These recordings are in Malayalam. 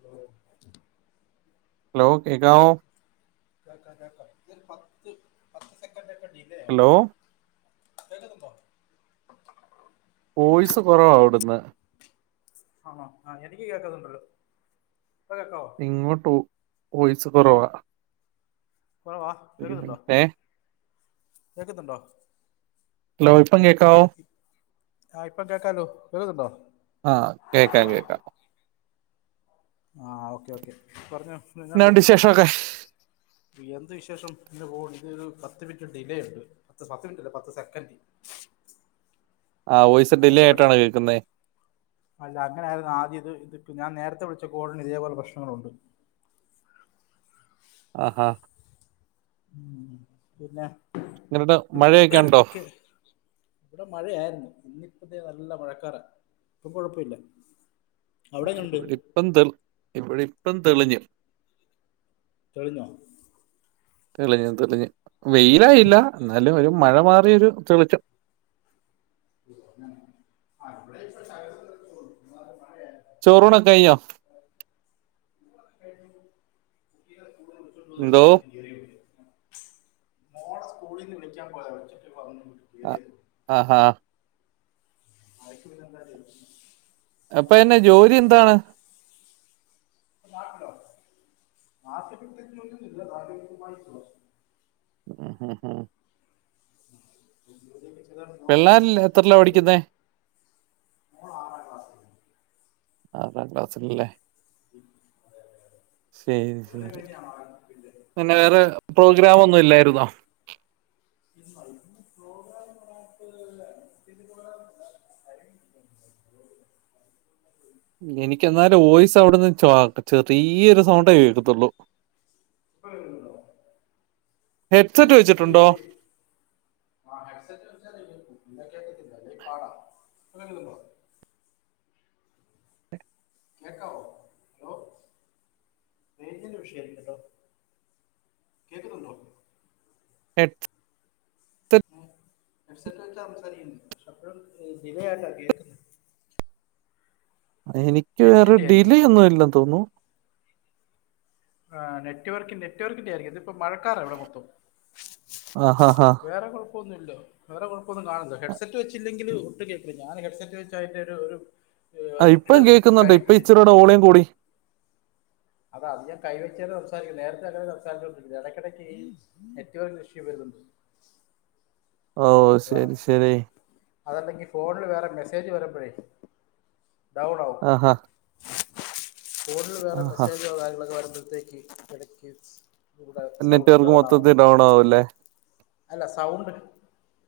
ഹലോ ഹലോ കേൾക്കാവോ? കേൾക്കാം, കേൾക്കാം, ഇത് ഒര് പത്ത് പത്ത് സെക്കൻഡ് ഒക്കെ ഡിലേ ഹലോ ആട്ടോ. കേൾക്കുന്നുണ്ടോ? വോയിസ് കുറവാ അവിടുന്ന്. ആണോ ആ എനിക്ക് കേൾക്കുന്നുണ്ട്. ഇപ്പോ കേൾക്കാവോ? ഇങ്ങോട്ട് വോയിസ് കുറവാ. കുറവാ ഒരു കേൾക്കുന്നുണ്ടോ, മിനിറ്റ് ഏ കേൾ ക്കുന്നുണ്ടോ? ഹലോ ഇപ്പം കേൾക്കാവോ? ആ ഇപ്പം കേൾക്കാലോ, കേൾക്കുന്നുണ്ടോ? ആഹ് കേൾക്കാം, കേൾക്കാം. ആഹ്, ഓക്കെ ഓക്കെ പറഞ്ഞോ, എന്തൊക്കെ എന്നാ ഇണ്ട്? ഉണ്ട് വിശേഷമൊക്കെ എന്ത് വിശേഷം ഇങ്ങനെ പോവുണു, ഇത് ഒരു പത്ത് മിനിറ്റ് ഡിലേ ഉണ്ട് പത്ത് പത്ത് മിനിറ്റ് അല്ല പത്ത് സെക്കൻഡ്. ആഹ് വോയിസ് ഡിലേ അയിന്റെ ആയിട്ടാണ് പ്രശ്നം കേൾക്കുന്നേ അല്ല അങ്ങനെയായിരുന്നു ആദ്യം ഇത്, ഇത് ഇപ്പോ ഞാൻ നേരത്തെ വിളിച്ച കാളിന് ഇതേപോലെ പ്രശ്നങ്ങളുണ്ട്. ആഹാ.., ഉം.., പിന്നെ. ഇങ്ങോട്ട് മഴയൊക്കെ ഉണ്ടോ [unintelligible] ഇവിടെ മഴയായിരുന്നു. ഇന്നിപ്പതെ നല്ല മഴക്കാരാ. ഇപ്പോ കൊഴപ്പമില്ല. ആഹ്, ഇവിടെപ്പം തെ, ഇവിടെപ്പം തെളിഞ്ഞു. തെളിഞ്ഞോ? തെളിഞ്ഞ്, തെളിഞ്ഞ്, വെയിലായില്ല എന്നാലും, ഒരു മഴ- മാറിയൊരു തെളിച്ചം. [unintelligible] [unintelligible] ചോറൂണ് ഒക്കെ കഴിഞ്ഞോ? [unintelligible] എന്തോ മോളെ സ്കൂളിൽ നിന്ന്- വിളിക്കാൻ പോയതാ, വിച്ചിട്ട്- ആഹ്, ആഹ്, ആഹ്.., [unintelligible] അപ്പോ എന്നെ ജോലി എന്താണ്? [unintelligible] ആഹ്, ആഹ്..., പിള്ളേരില്ല എത്രല്ല [inaudible] പഠിക്കുന്നേ [unintelligible] ആറാം ക്ലാസല്ലേ? ശരി, എങ്ങനെ ശരി.., കഴിഞ്ഞാണ് ആറാം ക്ലാസ്സിൽ പിന്നെ വേറെ പ്രോഗ്രാം ഒന്നും- ഇല്ലായിരുന്നോ? [unintelligible] [inaudible] എനിക്ക് എന്നാലും വോയിസ്- അവിടുന്ന് ച, ചെറിയൊരു- സൗണ്ടേകേക്കത്തുള്ളൂ. ഇപ്പോ കേൾക്കുന്നുണ്ടോ? ഹെഡ്സെറ്റ് എടക്ക്- വെച്ചിട്ടുണ്ടോ ആഹ്, ഹെഡ് സെറ്റ് വെച്ചാൽ- കേക്കാൻ പാടാ. കേക്കാവോ? ഹോ.., റെയിഞ്ചിന്റെ വിഷയ കേട്ടോ? കേക്കുന്നുണ്ടോ? [unintelligible] എഡ്സെറ്റ് വെച്ച്- സംസാരിക്കണ്ട് പക്ഷെ- അപ്പോഴും ഡിലേ ആയിട്ടാ കേക്കുന്നേ. എനിക്ക് വേറെ നെറ്റിന്റെ ആയിരിക്കും ഡിലേ ഒന്നുംല്ല- തോന്നുന്നു. ആഹ്..., നെറ്റ് വർക്കിന്റെ നെറ്റ്- വർക്കിന്റെ ആയിരിക്കും. ആഹാ, ഇതിപ്പം മഴക്കാറാഇവിടെ മൊത്തം. ആഹ്, ആഹ്, വേറെ കുഴപ്പമൊന്നുമില്ല. വേറെ കുഴപ്പൊന്നും കാണുന്നില്ല. ഹെഡ്സെറ്റ് വെച്ചില്ലെങ്കില് ഒട്ടും- കേൾക്കില്ല. ഞാൻ ഹെഡ്സെറ്റ് വെച്ച് ഒരു ഒരു- [unintelligible] ഇപ്പോൾ ഓളിയം കൂടി. അതാ, അത് ഞാൻ കൈവെച്ച- സംസാരിക്കുന്നു. നേരത്തെ- അങ്ങനെ സംസാച്ചുകൊണ്ടരിക്ക- ഇടക്കിടക്ക്- നെറ്റ്‌വർക്ക് ഇഷ്യു വരുന്നുണ്ട്. ഓഹ്..., അതാ ശരി, ശരി, അതല്ലെങ്കിൽ ഫോണിൽ വേറെ- മെസ്സേജ് വരുമ്പഴേ ഡൗൺ -ആകും. ആഹാ.., ഫോണിൽ വേറെ ആഹാ മെസ്സേജോ- കാര്യങ്ങളൊക്കെ- വരുമ്പോഴത്തേക്ക് എടക്ക്- കടെ നെറ്റ്വർക്ക് സൗണ്ട്ഡൗൺ ആവുന്ന, മൊത്തത്തിൽ ഡൗൺ ആവൂല്ലേ അല്ല സൗണ്ട്-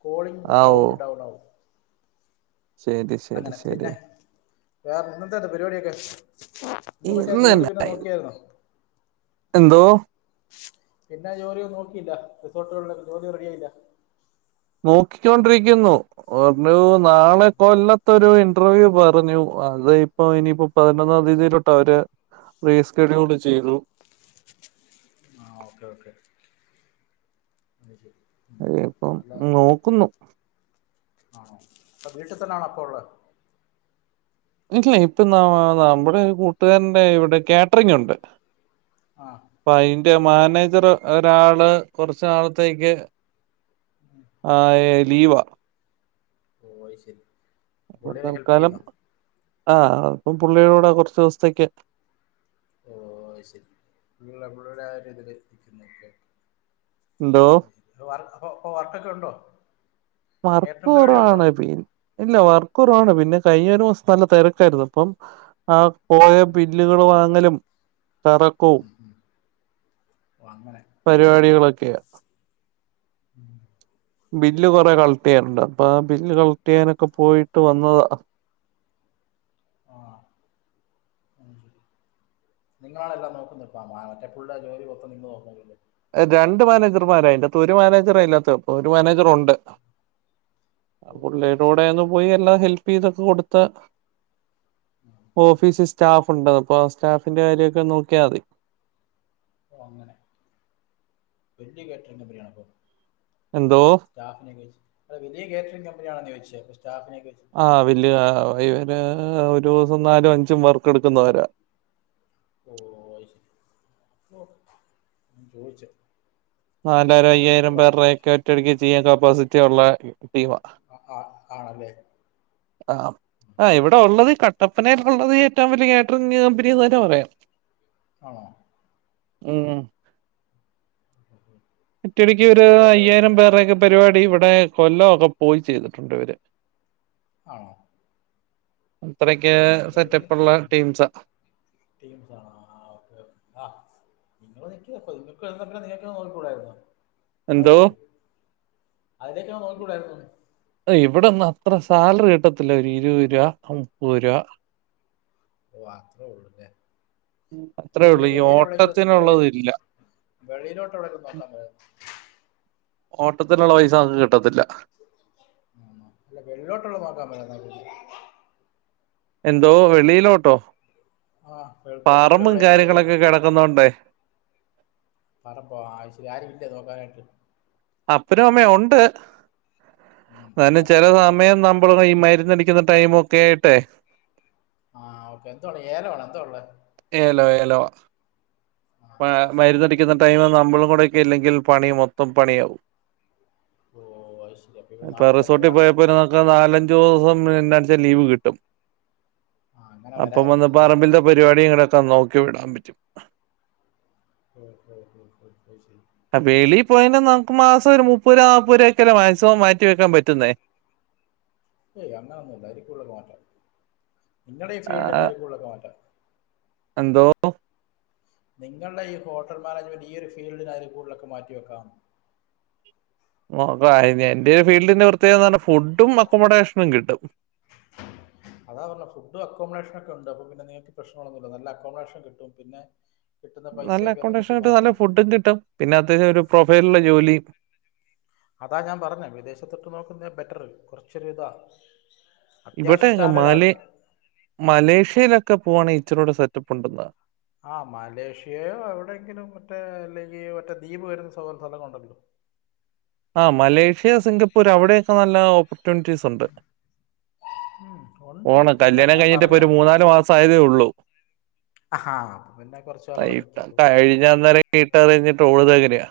കോളിംഗ് ആ ഓ സൗണ്ട് ഡൗൺ ആവും. ശരി ശരി അങ്ങനെ ശരി പിന്നെ വേറെന്ന- എന്താന്തോ പരിപാടിയൊക്കെ? നിങ്ങൾ മറ്റേ ഇന്ന് ജോലി പിന്നെ എന്നാ- നോക്കിയായിരു ന്നോ എന്തോ പിന്നെ ജോലിയൊന്നും നോക്കിയില്ല റിസോർട്ടുകളിലൊക്കെ ജോലി റെഡി ആയില്ല നോക്കിക്കൊണ്ടിരിക്കുന്നു പറഞ്ഞു നാളെ കൊല്ല ഇത്ത ഒരു ഇന്റർവ്യൂ പറഞ്ഞു അത് ഇപ്പോ ഇനിയിപ്പോ പതിനൊന്നാം തീയതിയിലോട്ട് അവര് റേസ്കെഡ്യൂൾ ചെയ്തു ആ ഓക്കെ ഓക്കെ അഹ് ശരി അതെ അപ്പം നല്ല നോക്കുന്നു ആണോ അപ്പൊ വീട്ടിൽ തന്നെയാണ് അപ്പൊ ഉള്ളത് ഇല്ല ഇപ്പൊ ന നമ്മുടെ കൂട്ടുകാരന്റെ ഇവിടെ കാറ്ററിംഗ് ഉണ്ട് ആഹ് അപ്പൊ അയിന്റെ മാനേജർ ഒരാള് കുറച്ച് നാളത്തേക്ക് ആഹ് ലീവാ ഓയി ശരി അപ്പ പുള്ളിനെ ഹെൽപ്പ് തൽക്കാലം ചെയ്യുന്നോ ആ ഇപ്പം പുള്ളിയൂടെ കുറച്ച് ദിവസത്തേക്ക് ഓ ശരി പിള്ള പിള്ളടെ ആ ഒരു ഇതില് നിക്കുന്നു ഓക്കെ എന്തോ അ അപ്പൊ വർക്ക് ഒകെ ഉണ്ടോ വർക്ക് കേറ്ററിംഗ് പരിപാടി ഉണ്ടോ കുറവാണ് പി ഇല്ല വർക്ക് കുറവാണ് പിന്നെ കഴിഞ്ഞ ഒരു മാസം നല്ല തിരക്കായിരുന്നു അപ്പം ആ പോയ ബില്ലുകൾ വാങ്ങലും കറക്കവും ഉ വങ്ങന പരിപാടികളൊക്കെയ ബില്ല് പിന്നെ കൊറെ കള ക്റ്റ് ചെയ്യാനുണ്ട് അപ്പൊ ആ ബില്ല് കളക്ട് ചെയ്യാനൊക്കെ പോയിട്ട് വന്നതാ ആ നിങ്ങളാണെല്ലാം നോക്കുന്നത് ഇപ്പം മറ്റേ [unintelligible] ജോലി മൊത്തം നിങ്ങൾ നോക്കുന്നല്ലേ രണ്ട് മാനേജർമാര അഇൻ്റെകത്ത് ഒരു മാനേജർ ഇല്ലാത്ത ഇപ്പൊ ഒരു മാനേജർണ്ട് ഓ അത് പുള്ളിയുടെ കൂടെ ശരി പോയി എല്ലാം ഹെല്പ് ചെയ്തൊക്കെ കൊടുത്ത് ഓഫീസിൽ സ്റ്റാഫ് ഉണ്ട് അപ്പൊ ആ സ്റ്റാഫിന്റെ കാര്യമൊക്കെ നോക്കിയാൽ മതി അപ്പോ അങ്ങനെ വല്ല്യ കാറ്ററിംഗ് കമ്പനി ആണോ അപ്പൊ എന്തോ സ്റ്റാഫിനെക്കെച്ച് അല്ല വലിയ കാറ്ററിങ് കമ്പനിയാണ ചോദിച്ചത് സ്റ്റാഫിനെക്ക വച്ചത് ആഹ് വലിയതാ ഇവര് ഒരു ദിവസം നാലും അഞ്ചും വർക്ക് എടുക്കുന്നവരാ ഓ അഹ് ശരി ചോദിച്ച നാലായിരം അയ്യായിരം പേരുടെക്കെ ഒറ്റയടിക്ക് ചെയ്യാൻ കപ്പാസിറ്റി ഉള്ള ടീം ആ അ ആ ആണല്ലേ ആഹ് ആഹ് ഇവിടെ ഉള്ളതീ കട്ടപ്പനേൽ ഉള്ളതീ ഏറ്റവും വലിയ കാറ്ററിങ് കമ്പനീന്ന് തന്നെ പറയാം ആണോ ഉം ഉം [unintelligible] ഒറ്റടിക്ക് ഒരു വലിയവരുടെ എല്ലാം അയ്യായിരം പേരുടെക്കെ പരിപാടി ഇവിടെ കൊല്ലം ഒക്കെ പോയി ചെയ്തിട്ടുണ്ട് ഇവര് ആണോ അത്രക്കെ സെറ്റപ്പുള്ള ടീംസാ ടീംസ് ആഹ് ഓക്കെ ഓക്കേ ആഹ് എനിക്ക് [unintelligible] നിങ്ങക്ക് [unintelligible] നിങ്ങക്ക് നോക്കികൂടായിരുന്നോ എന്തോ അതിലേ അതിലേക്ക് നോക്കിക്കൂടായിരുന്നോ. ഇവിടൊന്നും അത്ര സാലറി കിട്ടത്തില്ല ഒരു ഇരുപത് രൂപ മുപ്പത് രൂപ. ഓഹ് അത്രേള്ളു ല്ലേ. അത്രേ അല്ലേ ഉള്ളൂ പിന്നെ ഈ വെളിൽ എവിടെങ്കിലും വെളി ഓട്ടത്തിനുള്ളത് ഇല്ല വെളിയിലോട്ട് എവിടെക്കും നോക്കാൻ മേലായിരുന്നോ. ഓട്ടത്തിനുള്ള പൈസ അതൊന്നും കിട്ടത്തില്ല. ആണോ അല്ല വെളിലോട്ടുള്ളത് നോക്കാൻ മേലാരുന്നോ. എന്തോ വെളിയിലോട്ടോ ആ ഗൾ- ഗൾഫിൽ പറമ്പും എവിടെ അയ്യോ കാര്യങ്ങളൊക്കെ കിടക്കുന്നോണ്ടേ. പറമ്പോ ആയ്ശരി ആരുമില്ലേ നോക്കാനായിട്ട്. അപ്പനും അമ്മേ ഉണ്ട് ഉം, ന്നാലും എന്നാലും ചില നോക്കണം സമയം നമ്മൾ ഈ മരുന്നടി ക്കുന്ന ടൈമ് ഒക്കെ ആയിട്ടെ. ആഹ് ഓക്കെ എന്തുവാടെ ഏലം ആണോ എന്താ ഉള്ളേ. ഏലം ഏലവാ. ആ ആഹ് ഓക്കെ ഓക്കെ മരുന്നടിക്കുന്ന ടൈമ് നമ്മളും കൂടെക്കെ ഇല്ലെങ്കിൽ പണി മൊത്തം പണിയാവും. ഓ അത് ശരി അപ്പൊ ഇവിടെ ഇപ്പൊ നാട്ടിൽ തന്നെ റിസോർട്ടിൽ വേണം പോയപ്പോരിന്നു നാലഞ്ച് ദിവസം [unintelligible] ലീവ് കിട്ടും ആ അങ്ങനെ അപ്പം വരായിരുന്നു വന്ന് അല്ലേ പറമ്പിൽത്തെ പരിപാടി [unintelligible] നോക്കി വിടാൻ പറ്റും. ആഹ് ആഹ് ആഹ് അഹ്ശരി ആ വെളിയിൽ പോയിന നമുക്ക് മാസം ഒരു മുപ്പത്‌ രൂപ നാപ്പത് രൂപ ഒക്കല്ലേ മാക്സിമം മാറ്റിവെക്കാൻ പറ്റുന്നേ. ഏയ് അങ്ങനൊന്നുല്ല അയിൽ കൂടുതലൊക്കെ മാറ്റ നിങ്ങടെ ആ, ഫീൽഡിൽ അയിൽ കൂടുതലൊക്കെ മാറ്റ. എന്തോ. നിങ്ങളുടെ ഈ ഹോട്ടൽ മാനേജ്മെന്റ് ഈയൊരു ഫീൽഡിൽ ആയിരിൽ കൂടുതലൊക്കെ മാറ്റി വെക്കാം. നോക്കായിനി എന്റെ ഈ ഫീൽഡിന്റെ പ്രത്യേകത പറഞ്ഞാ ഫുഡും അക്കോമഡേഷനും കിട്ടും. അതാ പറഞ്ഞത് ഫുഡും അക്കോമഡേഷനും ഒക്കെ ഉണ്ട്. അപ്പോ പിന്നെ നിങ്ങക്ക് പ്രശ്നങ്ങളൊന്നുല്ല നല്ല അക്കോമഡേഷൻ കിട്ടും പിന്നെ കിട്ടുന്ന നല്ല പൈസയൊക്കെ നമുക്ക് അക്കോമഡേഷനും കിട്ടും മാറ്റി നല്ല വെക്കാം ഫുഡും കിട്ടും പിന്നെ അത്യാവശ്യം ഒരു പ്രൊഫൈലുള്ള ജോലി അതാ ഞാൻ പറഞ്ഞത് വിദേശത്തൊക്കെ നോക്കുന്നേ ബെറ്റർ കുറച്ചൊരു ഇതാ. അത്യാവശ്യ ഇവിടെ സ്റ്റാന്റേർഡ്‌ ആണ്. മലേ മലേഷ്യയിലൊക്കെ പോവാണ് ഈച്ചിറോടെ സെറ്റപ്പ് ഉണ്ടെന്നാ. ആഹ് മലേഷ്യയോ എവിടെയെങ്കിലും മറ്റേ അല്ലെങ്കിൽ മറ്റേ ദ്വീപ് വരുന്ന [unintelligible] ഉണ്ടല്ലോ. ആഹ് മലേഷ്യ, സിംഗപ്പൂർ അവിടെ ഒക്കെ നല്ല ഓപ്പർച്യൂണിറ്റീസ് ഉണ്ട്. ഉം, ഉണ്ട് പോണം അല്ല കല്യാണം ഞാൻ കഴിഞ്ഞിട്ട് പറഞ്ഞ ഇപ്പോ ഒരു മൂന്നാലു മാസം ആയതേ ഉള്ളൂ. ആഹാ അപ്പൊ പിന്നെ കുറച്ചു കാലം ഇവിടെ നിൽക്കും ട്ട ഇപ്പം കഴിഞ്ഞ അന്നേരം വീട്ടാരൊക്കെ ഇട്ട് ഓടുന്നതെങ്ങനെയാ.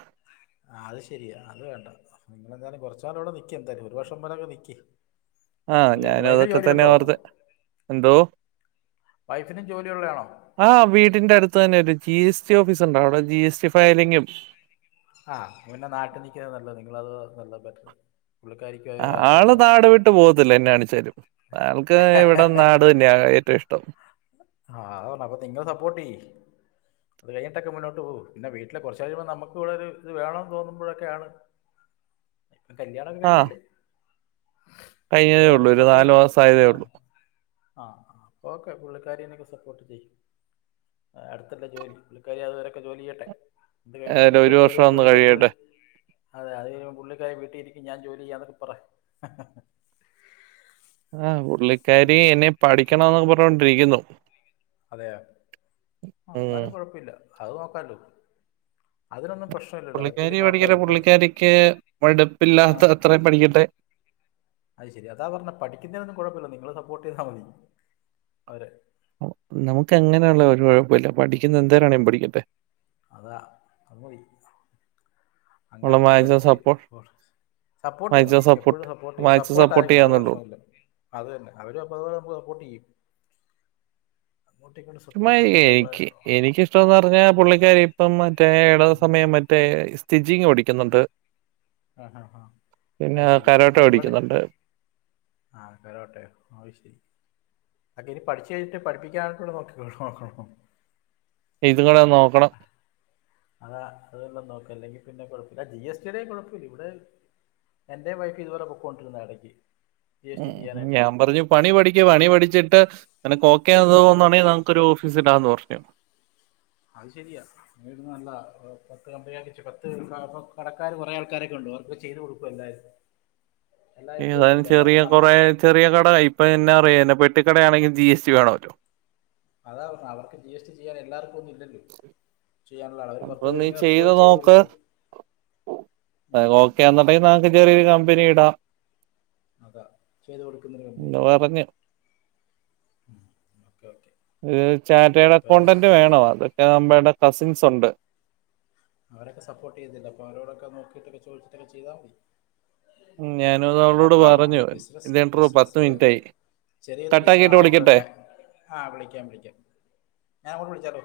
അത് ശരിയാ അത് വേണ്ട. നിങ്ങളെന്തായാലും കുറച്ച് നാളവിടെ നിക്കി എന്താലും ഒരു വർഷം പോലോക്കെ നിക്കി. ആഹ് ഞാനും അതൊക്കെ തന്നെ ഓർത്തത് എന്തോ? വൈഫിനും ജോലിയുള്ളയാണോ? ആഹ് വീടിന്റെ അടുത്ത് തന്നെ ഒരു ജി എസ് ടി ഓഫീസ് ഉണ്ട് അവിടെ ജി എസ് ടി ഫയലിങ്ങും ആഹ് അപ്പോ പിന്നെ നാട്ടിൽ നിക്കനല്ലേ നല്ലത് നിങ്ങളത് അത് നല്ല ബെറ്റർ. പുള്ളിക്കാരിക്കോ. ആഹ് ആള് നാട് വിട്ട് പോവത്തില്ല എന്നാകാണിച്ചാലും. അവൾക്ക് ഇവിടെ നാട് തന്നെയാ ഏറ്റവും ഇഷ്ടം. ആഹ് അതാ പറഞ്ഞേ അപ്പോ നിങ്ങൾ സപ്പോർട്ട് ചെയ്യി. അത് കഴിഞ്ഞിട്ടക്കെ മുന്നോട്ട് പോവ് പിന്നെ വീട്ടിലെ കുറച്ച് കഴിയുമ്പോ നമുക്ക് ഇവിടെ ഒരുത് വേണം തോന്നുമ്പഴൊക്കെയാണ് കല്യാണം ഒക്കെ ആ കഴിഞ്ഞല്ലേ. കഴിഞ്ഞതേ ഉള്ളൂ. അവരവിടക്കെ ഒരു സപ്പോർട്ട് ചെയ്യ് മാസായതേ ആഹ് ഉള്ളൂ. ആഹ് അപ്പൊ ഓക്കെ. ക്കെ പുള്ളിക്കാരി ആയിനൊക്കെ സപ്പോർട്ട് ചെയ്യും. അടുത്തല്ലേ ജോലി പുള്ളിക്കാരി അതുവരക്കെ ജോലി ചെയ്യട്ടെ. ഇത് കഴിയുമ്പോ ഏതായാലും ഒരു നിങ്ങക്കൊരു ജോലി വർഷം ഒന്ന് പുള്ളിക്കാരി പുള്ളി കഴിയട്ടെ. അതെ അത് കഴിയുമ്പോ പുള്ളിക്കാരി വീട്ടിരിക്കും ഞാൻ ജോലി ചെയ്യാന്നൊക്കെ പറ. ആഹ് ഉം. പുള്ളിക്കാരി എനി പഠിക്കണോന്നൊക്കെ പറഞ്ഞോണ്ടിരിക്കുന്നു അതെയാ. ഉം. എന്നാലും കുഴപ്പില്ല അത് നോക്കാല്ലോ അതിനൊന്നും പ്രശ് പുള്ളിക്കാരി പഠിക്കട്ടെ. പുള്ളിക്കാരിക്ക് ആ മടുപ്പില്ലാത്ത അത്രയും പഠിക്കട്ടെ. അത് ശെരി. അതാ പറഞ്ഞെ പഠിക്ക്ന്നേനൊന്നും കുഴപ്പ ഇല്ല. നിങ്ങള് സപ്പോർട്ട് ചെയ്താ മതി അവരെ. നമുക്ക് അങ്ങനെയുള്ള ഒരു കുഴപ്പ ഇല്ല. പഠിക്കുന്ന എന്തേരാണെങ്കിലും പഠിക്കട്ടെ. അതാ അത് മതി. അങ്ങനെ അവളെ അങ്ങോട്ട് മാക്സിമം പഠിച്ച് സപ്പോർട്ട് സപ്പോട്ട് ചെയ്യണം മാക്സിമം എപ്പോഴും സപ്പോർട്ട് ചെയ്യണം മാക്സിമം സപ്പോർട്ട് ആയിരിക്കണം അത് ചെയ്യാന്നുള്ളൂ. പ്രശ്നല്ല. അത് തന്നെ അവര് അപ്പ അത് പോലെ സപ്പോട്ടിയ്യും അങ്ങോട്ടും ഇങ്ങോട്ടും സ ചുമ്മാ യ്ൻക്ക് എനിക്ക് ഇഷ്ടമെന്ന് പറഞ്ഞാ പുള്ളിക്കാരി ഇപ്പം മറ്റേ ഇടത് സമയം മറ്റേ സ്റ്റിജിങ് പഠിക്കുന്നുണ്ട്. ആഹ് ഹാ ഹാ. പിന്നെ അത് ശരി. കരാട്ടെ ആഹ് ഇബടെ പഠിക്കുന്നുണ്ട്. [unintelligible] ആഹ് ശരി അക്കെ ഇനി പഠിച്ച് കഴിഞ്ഞിട്ട് പഠപ്പിക്കാനായിട്ടുള്ള നോക്കിക്കോള്ളണോ നോക്കണോ ഇതും കൂടെ നോക്കണം അതാ അതെല്ലാം നോക്കാ അല്ലെങ്കിൽ പിന്നെ കുഴപ്പ ഇല്ല. ജി എസ് ടി ടെയും കുഴപ്പ ഇല്ല. ഇവടെ എൻ്റെം വൈഫ് ഇതുപോലെ പോക്കൊണ്ടിരുന്നാ എടക്ക്. ഉം ഞാൻ പറഞ്ഞു പണി പഠിക്ക് പണി പഠിച്ചിട്ട് നിനക്ക് ഓക്കെ ആണ് തോന്നുണ്ടെങ്കിൽ നമ് ക്കൊരു ഓഫീസിടാ ന്ന് പറഞ്ഞു. അത് ശരിയാ. നല്ലതാ പത്ത് കമ്പനി പത്ത് കടക്കാര് കുറെ ആൾക്കാരൊക്കെ ഉണ്ട്. വർക്ക് ചെയ്ത് കൊടുക്കും എല്ലാരും ഏതായാലും ചെറിയ നമ്പർ കുറേ ചെറിയ കട ഇപ്പ എന്നാ അറിയാനാ പെട്ടിക്കടയാണെങ്കി ജി എസ് ടി വേണോല്ലോ. അതാ പറഞ്ഞെ അവർക്ക് ജി എസ് ടി ചെയ്യാൻ എല്ലാർക്കും ഒന്നും ഇല്ലല്ലോ ചെയ്യാനുള്ള ആളുകൾ. ഒര് അപ്പൊ പത്ത് നീ പേരിങ്ങനെ എപ്പോഴും ചെയ്ത് നോക്ക്. കൊടുക്കോല്ലോ ചെറ്യൊരു കമ്പനി ഇടാം അതാ ചെയ്ത് കൊടുക്കുന്നൊര് കമ്പനി എന്ന് പറഞ്ഞു. ആഹ് ഓക്കെ ഓക്കെ ഏഹ് ചാറ്റേഡ് അപ്പോൾ അക്കൗണ്ടന്റ് വേണോ അതൊക്കെ നമ്മൾടെ കസിൻസുണ്ട്. അവരൊക്കെ സപ്പോർട്ട് ചെയ്യത്തില്ലെ അപ്പോ അവരോടൊക്കെ നോക്കിട്ടൊക്കെ ചോയ്ച്ചിട്ടൊക്കെ ചെയ്താ മതി. ഉം. ഞാനും അത് അവളോട് നോക്കാം. ഒര് പറഞ്ഞു. ബിസ് ഇത് ഇൻട്രോ പത്ത് ബിസിനസ് ല് മിനിറ്റായി. ചെറിയൊരു ബിസിനസ് കട്ടാക്കിയിട്ട് ആഹ് ഓക്കെ വിളിക്കട്ടെ? ഓക്കെ ആഹ് വിളിക്കാം വിളിക്കാം ഞാൻ അങ്ങോട്ട് വിളിച്ചാലോ